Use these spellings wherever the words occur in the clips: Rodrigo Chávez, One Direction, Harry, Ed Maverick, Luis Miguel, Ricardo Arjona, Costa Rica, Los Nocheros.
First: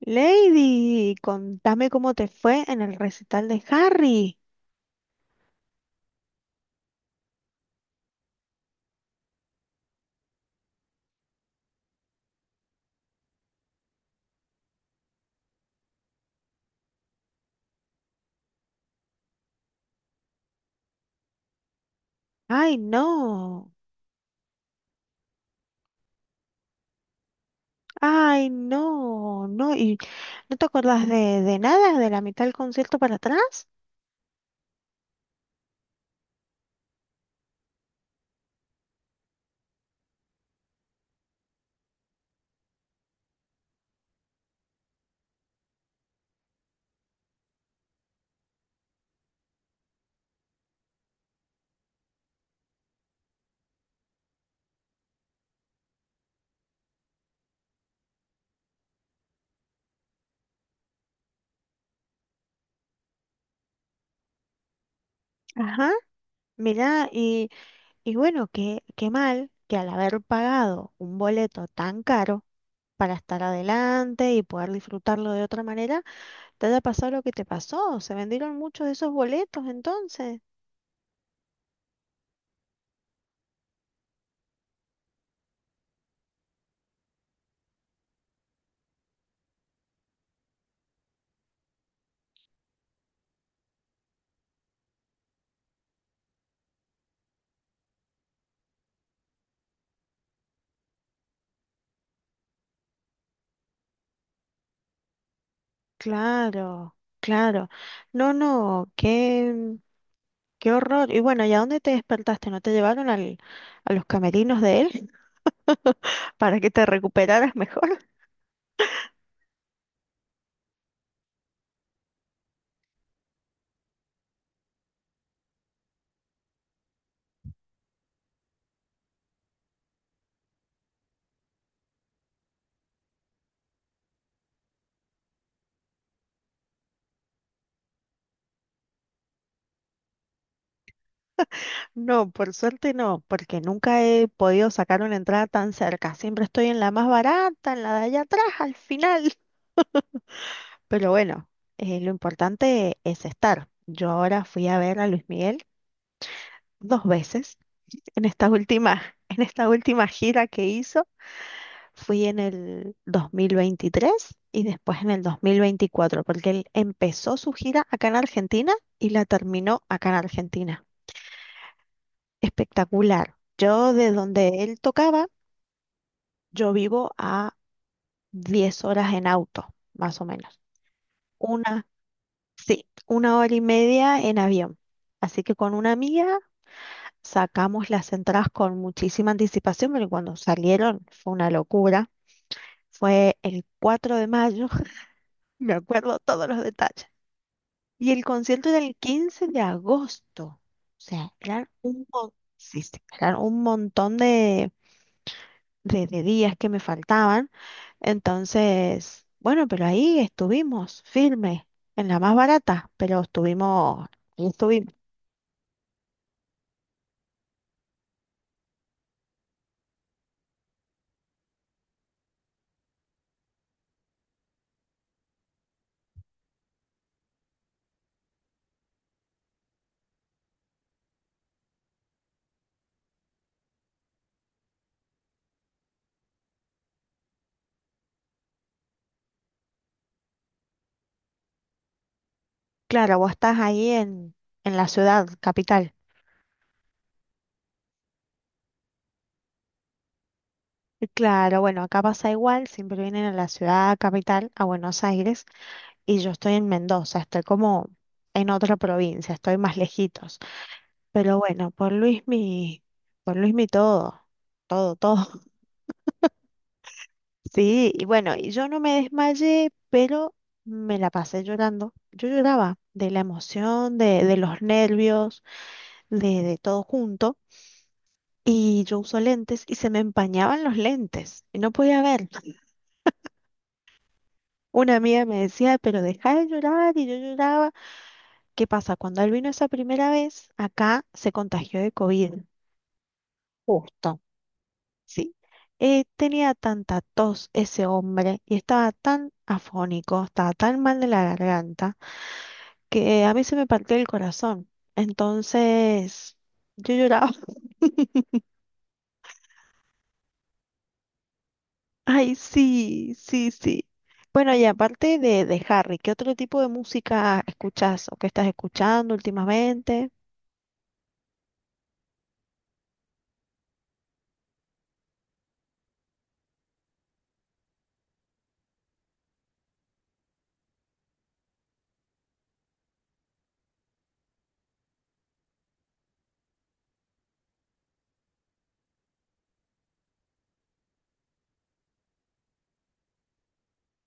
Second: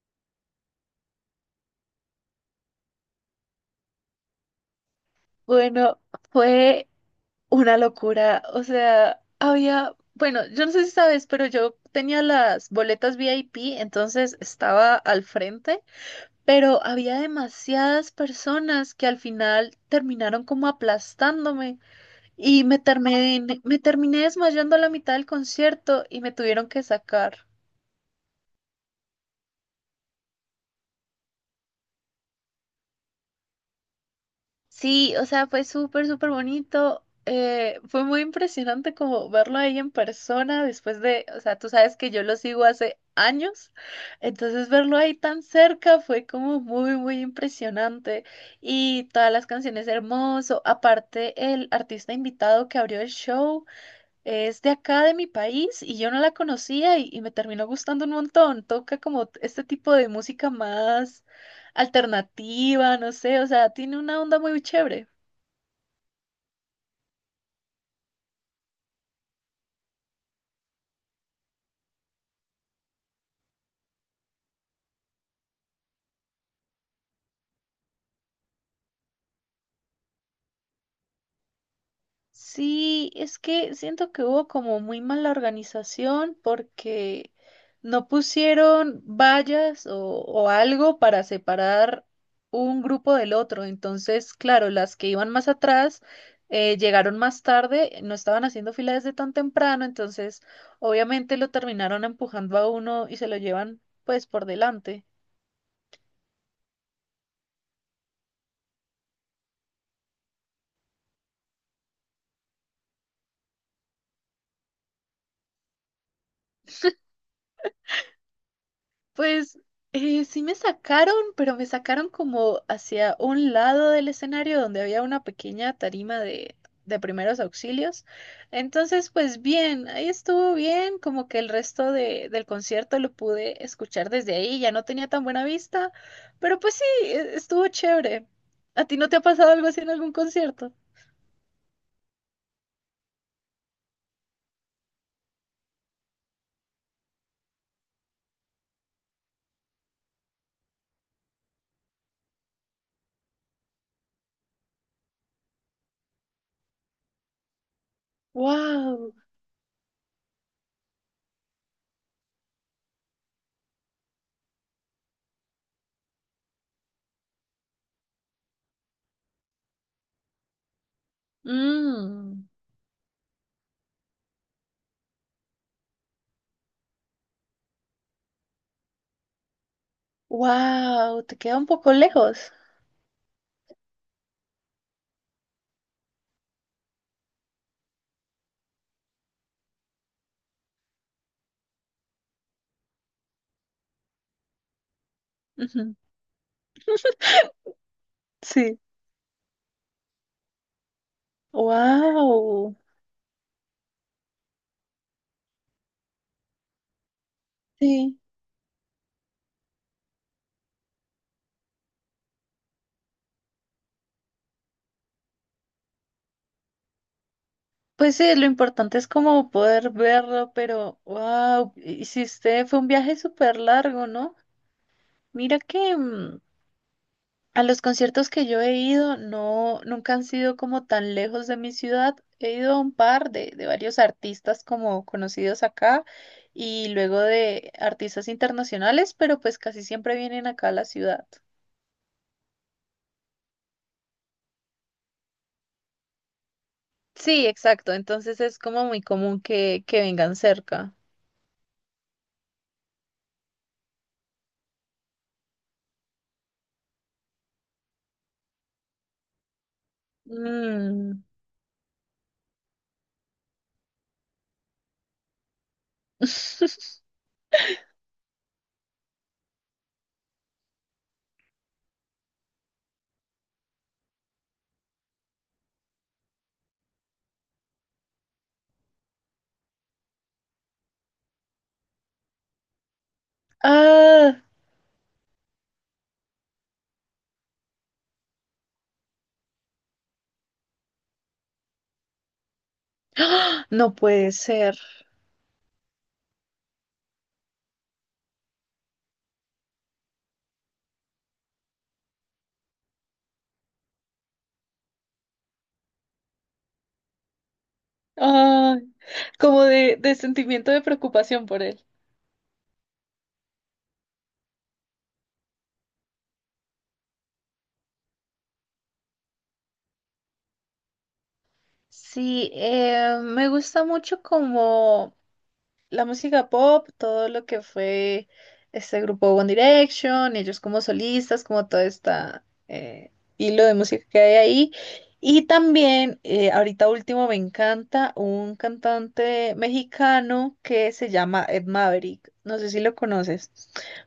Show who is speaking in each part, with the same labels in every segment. Speaker 1: Lady, contame cómo te fue en el recital de Harry.
Speaker 2: Bueno, fue una locura. O sea, había, bueno, yo no sé si sabes, pero yo tenía las boletas VIP, entonces estaba al frente, pero había demasiadas personas que al final terminaron como aplastándome y
Speaker 1: Ay,
Speaker 2: me terminé,
Speaker 1: no.
Speaker 2: me terminé desmayando a la mitad del concierto y me tuvieron que sacar.
Speaker 1: Ay, no. No, y no te acordás de nada, de la mitad del concierto para atrás.
Speaker 2: Sí, o sea, fue súper bonito. Fue muy impresionante como verlo ahí en persona después de, o sea, tú sabes que yo lo sigo hace años, entonces verlo ahí tan cerca fue como muy impresionante. Y todas las canciones hermoso, aparte el artista invitado que abrió el show. Es de acá, de mi país, y yo no la conocía y me terminó gustando un montón. Toca como este tipo de música más alternativa, no sé, o sea, tiene una onda muy chévere.
Speaker 1: Ajá. Mirá, y, y bueno, qué mal que al haber pagado un boleto tan caro para estar adelante y poder disfrutarlo de otra manera, te haya pasado lo que te pasó. Se vendieron muchos de esos boletos entonces.
Speaker 2: Sí, es que siento que hubo como muy mala organización porque no pusieron vallas o algo para separar un grupo del otro. Entonces, claro, las que iban más atrás llegaron más tarde, no estaban haciendo fila desde tan temprano, entonces obviamente lo terminaron empujando a uno y se lo llevan pues por delante.
Speaker 1: Claro, claro. No, no, qué. Qué horror. Y bueno, ¿y a dónde te despertaste? ¿No te llevaron a los camerinos de él para que te recuperaras mejor?
Speaker 2: Pues sí me sacaron, pero me sacaron como hacia un lado del escenario donde había una pequeña tarima de primeros auxilios. Entonces, pues bien, ahí estuvo bien, como que el resto de, del concierto lo pude escuchar desde ahí, ya no tenía tan buena vista, pero pues sí, estuvo chévere. ¿A ti no te ha pasado algo así en algún concierto?
Speaker 1: No, por suerte no, porque nunca he podido sacar una entrada tan cerca. Siempre estoy en la más barata, en la de allá atrás, al final. Pero bueno, lo importante es estar. Yo ahora fui a ver a Luis Miguel dos veces en esta última,
Speaker 2: Wow.
Speaker 1: en esta última gira que hizo. Fui en el 2023 y después en el 2024, porque él empezó su gira acá en Argentina y la terminó acá en Argentina.
Speaker 2: Mm.
Speaker 1: Espectacular. Yo de donde él tocaba, yo vivo a 10 horas en auto, más o menos.
Speaker 2: Wow, te queda un
Speaker 1: Una,
Speaker 2: poco lejos.
Speaker 1: sí, una hora y media en avión. Así que con una amiga sacamos las entradas con muchísima anticipación, pero cuando salieron fue una locura. Fue el 4 de mayo, me
Speaker 2: Ujú.
Speaker 1: acuerdo todos los detalles. Y el concierto era
Speaker 2: Sí.
Speaker 1: el 15 de agosto. O sea,
Speaker 2: Wow.
Speaker 1: sí, sí, eran un montón de días que me faltaban.
Speaker 2: Sí.
Speaker 1: Entonces, bueno, pero ahí estuvimos, firme, en la más barata, pero estuvimos, ahí estuvimos.
Speaker 2: Pues sí, lo importante es como poder verlo, pero wow, hiciste, fue un viaje súper largo, ¿no? Mira que a los conciertos que yo he ido, no, nunca han sido como tan lejos de mi ciudad. He ido a un par de varios artistas como conocidos acá y luego de artistas internacionales, pero pues casi siempre vienen acá a la ciudad.
Speaker 1: Claro, vos estás ahí en la ciudad capital.
Speaker 2: Sí, exacto, entonces es como muy común que vengan cerca.
Speaker 1: Y claro, bueno, acá pasa igual, siempre vienen a la ciudad capital, a Buenos Aires, y yo estoy en Mendoza, estoy como en otra provincia, estoy más lejitos.
Speaker 2: Mm.
Speaker 1: Pero bueno, por Luismi todo, todo, todo. Sí, y bueno, y yo no me desmayé, pero me la pasé llorando. Yo lloraba de la emoción, de los nervios, de todo junto. Y yo uso lentes y se me empañaban los lentes y no podía ver.
Speaker 2: Ah.
Speaker 1: Una amiga me decía, pero deja de llorar y yo lloraba. ¿Qué pasa? Cuando él vino esa primera vez, acá se contagió de COVID,
Speaker 2: No
Speaker 1: justo.
Speaker 2: puede ser.
Speaker 1: Sí, tenía tanta tos ese hombre y estaba tan afónico, estaba tan mal de la garganta, que a mí se me partió el corazón. Entonces, yo lloraba.
Speaker 2: Ah, como de sentimiento de preocupación por él.
Speaker 1: Ay, sí, sí, sí. Bueno, y aparte de Harry, ¿qué otro tipo de música escuchas o qué estás escuchando últimamente?
Speaker 2: Sí, me gusta mucho como la música pop, todo lo que fue este grupo One Direction, ellos como solistas, como todo este hilo de música que hay ahí. Y también, ahorita último, me encanta un cantante mexicano que se llama Ed Maverick. No sé si lo conoces,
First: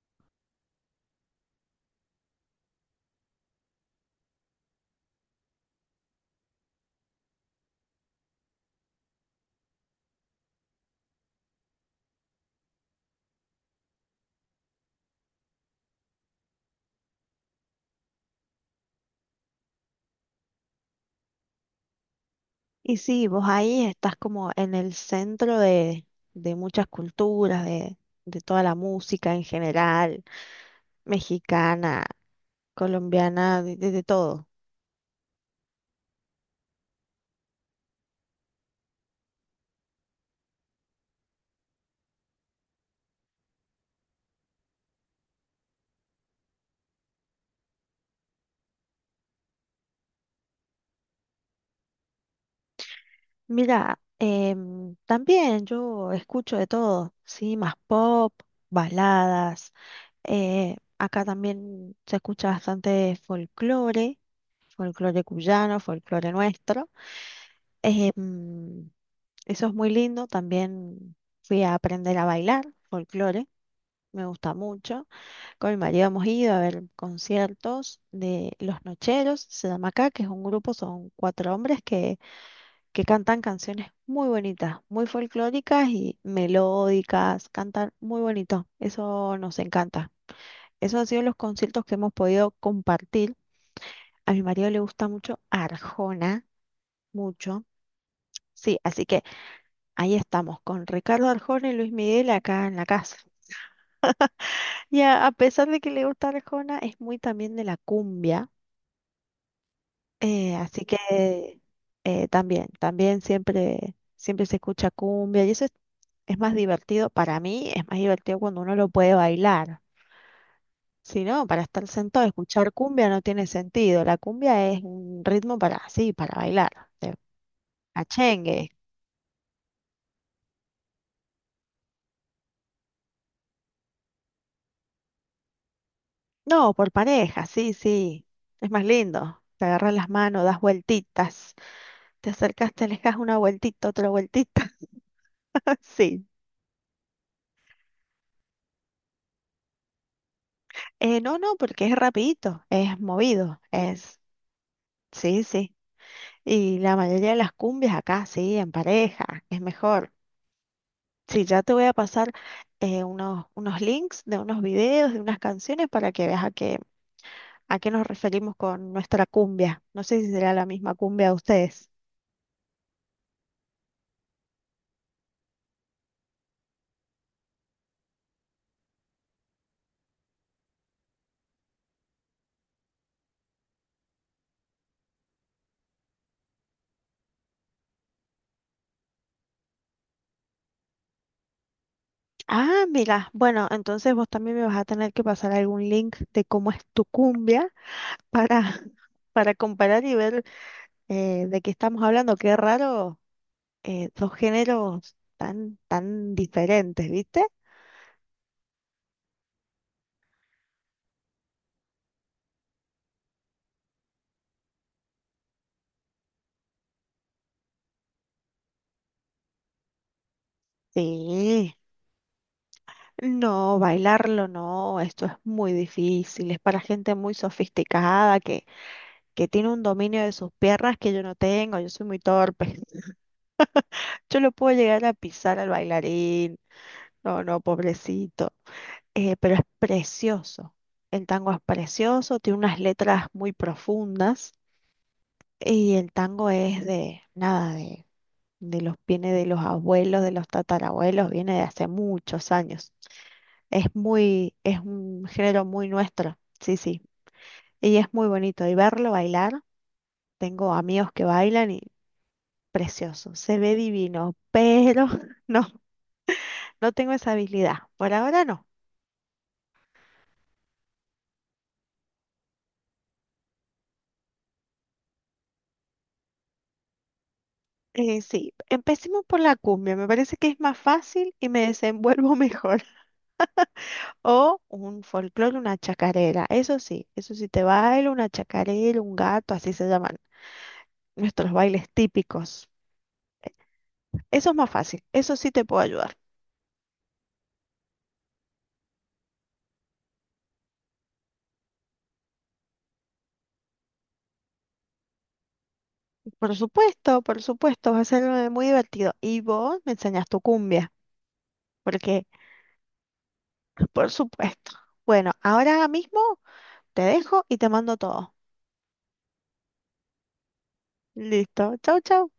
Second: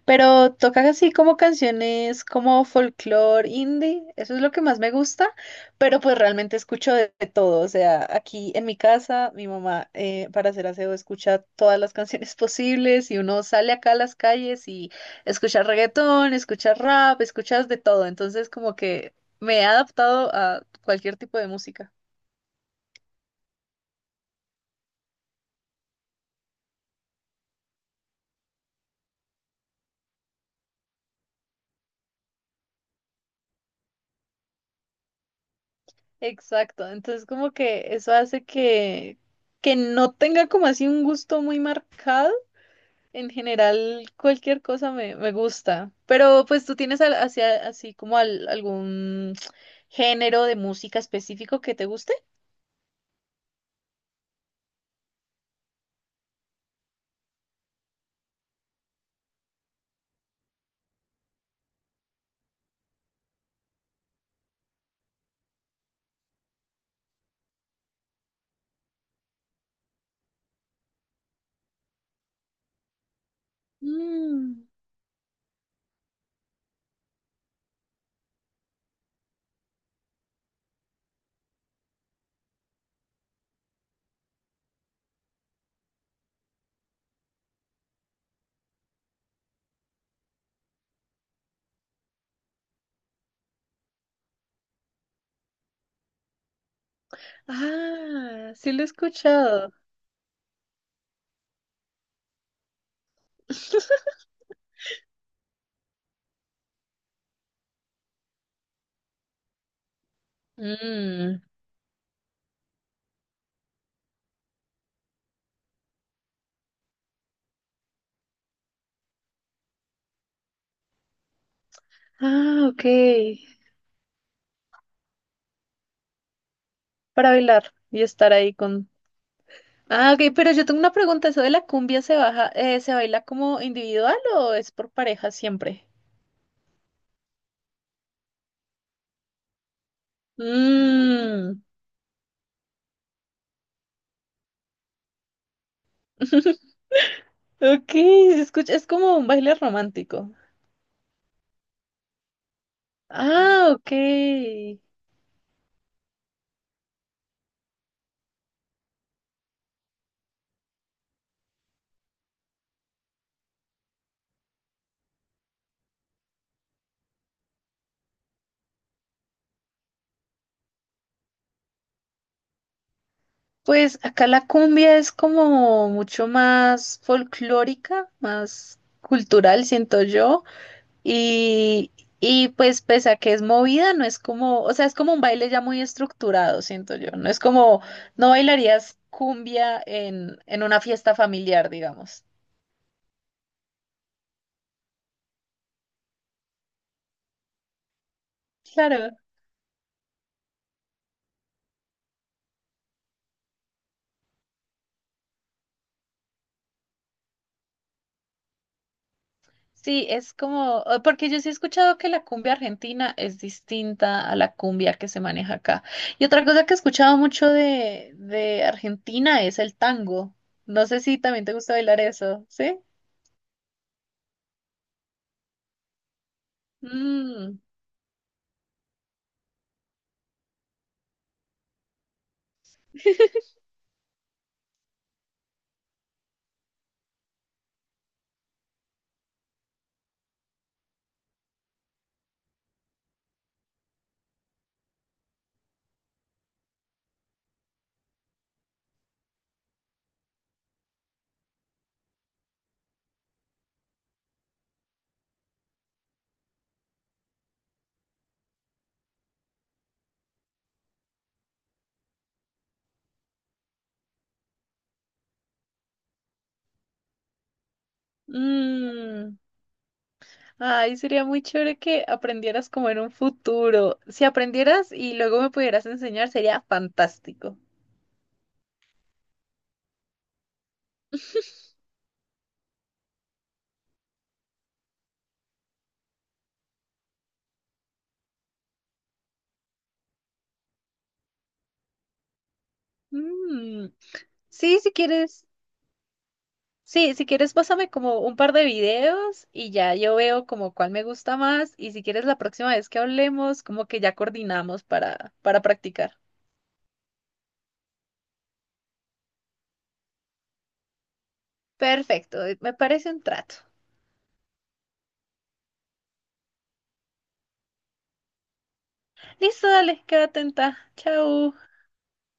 Speaker 2: pero toca así como canciones como folclore indie. Eso es lo que más me gusta. Pero pues realmente escucho de todo, o sea, aquí en mi casa, mi mamá para hacer aseo escucha todas las canciones posibles y uno sale acá a las calles y escucha reggaetón, escucha rap, escuchas de todo, entonces como que me he adaptado a cualquier tipo de música.
Speaker 1: Y sí, vos ahí estás como en el centro de muchas culturas, de toda la música en general, mexicana, colombiana, de, de todo.
Speaker 2: Exacto, entonces como que eso hace que no tenga como así un gusto muy marcado. En general, cualquier cosa me gusta. Pero pues tú tienes hacia, así como algún género de música específico que te guste.
Speaker 1: Mira, también yo escucho de todo, sí, más pop, baladas. Acá también se escucha bastante folclore, folclore cuyano, folclore nuestro. em, Eso es muy lindo. También fui a aprender a bailar folclore. Me gusta
Speaker 2: Mm.
Speaker 1: mucho. Con mi marido hemos ido a ver conciertos de Los Nocheros, se llama acá, que es un grupo, son cuatro hombres que cantan canciones muy bonitas, muy folclóricas y melódicas, cantan muy bonito, eso nos encanta. Esos han sido los conciertos que hemos podido compartir. A mi marido le gusta mucho Arjona, mucho.
Speaker 2: Ah, sí
Speaker 1: Sí,
Speaker 2: lo he
Speaker 1: así que
Speaker 2: escuchado.
Speaker 1: ahí estamos con Ricardo Arjona y Luis Miguel acá en la casa. Y a pesar de que le gusta Arjona, es muy también de la cumbia. Eh, así
Speaker 2: Mm.
Speaker 1: que también, también siempre, siempre se escucha cumbia y eso es más divertido, para mí es más divertido cuando uno lo puede bailar. Si no, para estar sentado,
Speaker 2: Ah,
Speaker 1: escuchar
Speaker 2: ok.
Speaker 1: cumbia no tiene sentido. La cumbia es un ritmo para, sí, para bailar, de
Speaker 2: Para bailar y estar ahí
Speaker 1: cachengue.
Speaker 2: con... Ah, ok, pero yo tengo una pregunta. ¿Eso de la cumbia se baja, se baila como individual o es por pareja siempre?
Speaker 1: No, por pareja, sí, sí, es más lindo. Te agarras las manos, das vueltitas,
Speaker 2: Mm.
Speaker 1: te acercas, te alejas una vueltita, otra vueltita, sí.
Speaker 2: Ok, se escucha, es como un baile romántico.
Speaker 1: No, porque es rapidito, es movido,
Speaker 2: Ah, ok.
Speaker 1: es... Sí, sí. Y la mayoría de las cumbias acá, sí, en pareja, es mejor. Sí, ya te voy a pasar unos, unos links de unos videos, de unas canciones para que veas a qué nos referimos con nuestra cumbia. No sé si será la misma cumbia a ustedes.
Speaker 2: Pues acá la cumbia es como mucho más folclórica, más cultural, siento yo. Y, y pues pese a que es movida, no es como, o sea, es como un baile ya muy estructurado, siento yo. No es como, no bailarías cumbia en una fiesta familiar, digamos.
Speaker 1: Ah, mira, bueno, entonces vos también me vas a tener que pasar algún link de cómo es tu cumbia para,
Speaker 2: Claro.
Speaker 1: para comparar y ver de qué estamos hablando. Qué raro, dos géneros tan, tan diferentes, ¿viste?
Speaker 2: Sí, es como, porque yo sí he escuchado que la cumbia argentina es distinta a la cumbia que se maneja acá. Y otra cosa que he escuchado mucho de Argentina es el tango. No sé si también te
Speaker 1: Sí.
Speaker 2: gusta bailar eso, ¿sí?
Speaker 1: No, bailarlo no, esto es muy difícil, es para gente muy
Speaker 2: Mm,
Speaker 1: sofisticada que tiene un dominio de sus piernas que yo no tengo, yo soy muy torpe. Yo lo puedo llegar a pisar al bailarín, no, no, pobrecito. Pero es precioso. El tango es precioso, tiene unas letras muy profundas y el tango es de, nada, de los, viene de los abuelos, de los tatarabuelos, viene de hace muchos años. Es muy, es un género muy nuestro. Sí, sí. Y es muy bonito. Y verlo bailar, tengo amigos que bailan y precioso, se ve divino, pero no, no tengo esa habilidad. Por ahora no.
Speaker 2: mm. Ay, sería muy chévere que aprendieras como en un futuro. Si aprendieras y luego me pudieras enseñar, sería fantástico.
Speaker 1: Sí, empecemos por la cumbia, me parece que es más fácil y me desenvuelvo mejor. O un folclore, una chacarera, eso sí te bailo, una chacarera, un gato, así se llaman nuestros bailes típicos.
Speaker 2: Mm.
Speaker 1: Eso es más
Speaker 2: Sí, si
Speaker 1: fácil, eso
Speaker 2: quieres.
Speaker 1: sí te puedo ayudar.
Speaker 2: Sí, si quieres, pásame como un par de videos y ya yo veo como cuál me gusta más. Y si quieres, la próxima vez que hablemos, como que ya coordinamos para practicar.
Speaker 1: Por supuesto, va a ser muy divertido. Y vos me enseñas tu cumbia, porque
Speaker 2: Perfecto, me parece un trato.
Speaker 1: por supuesto. Bueno, ahora mismo te dejo y te mando todo.
Speaker 2: Listo, dale, queda atenta. Chao.
Speaker 1: Listo. Chau, chau.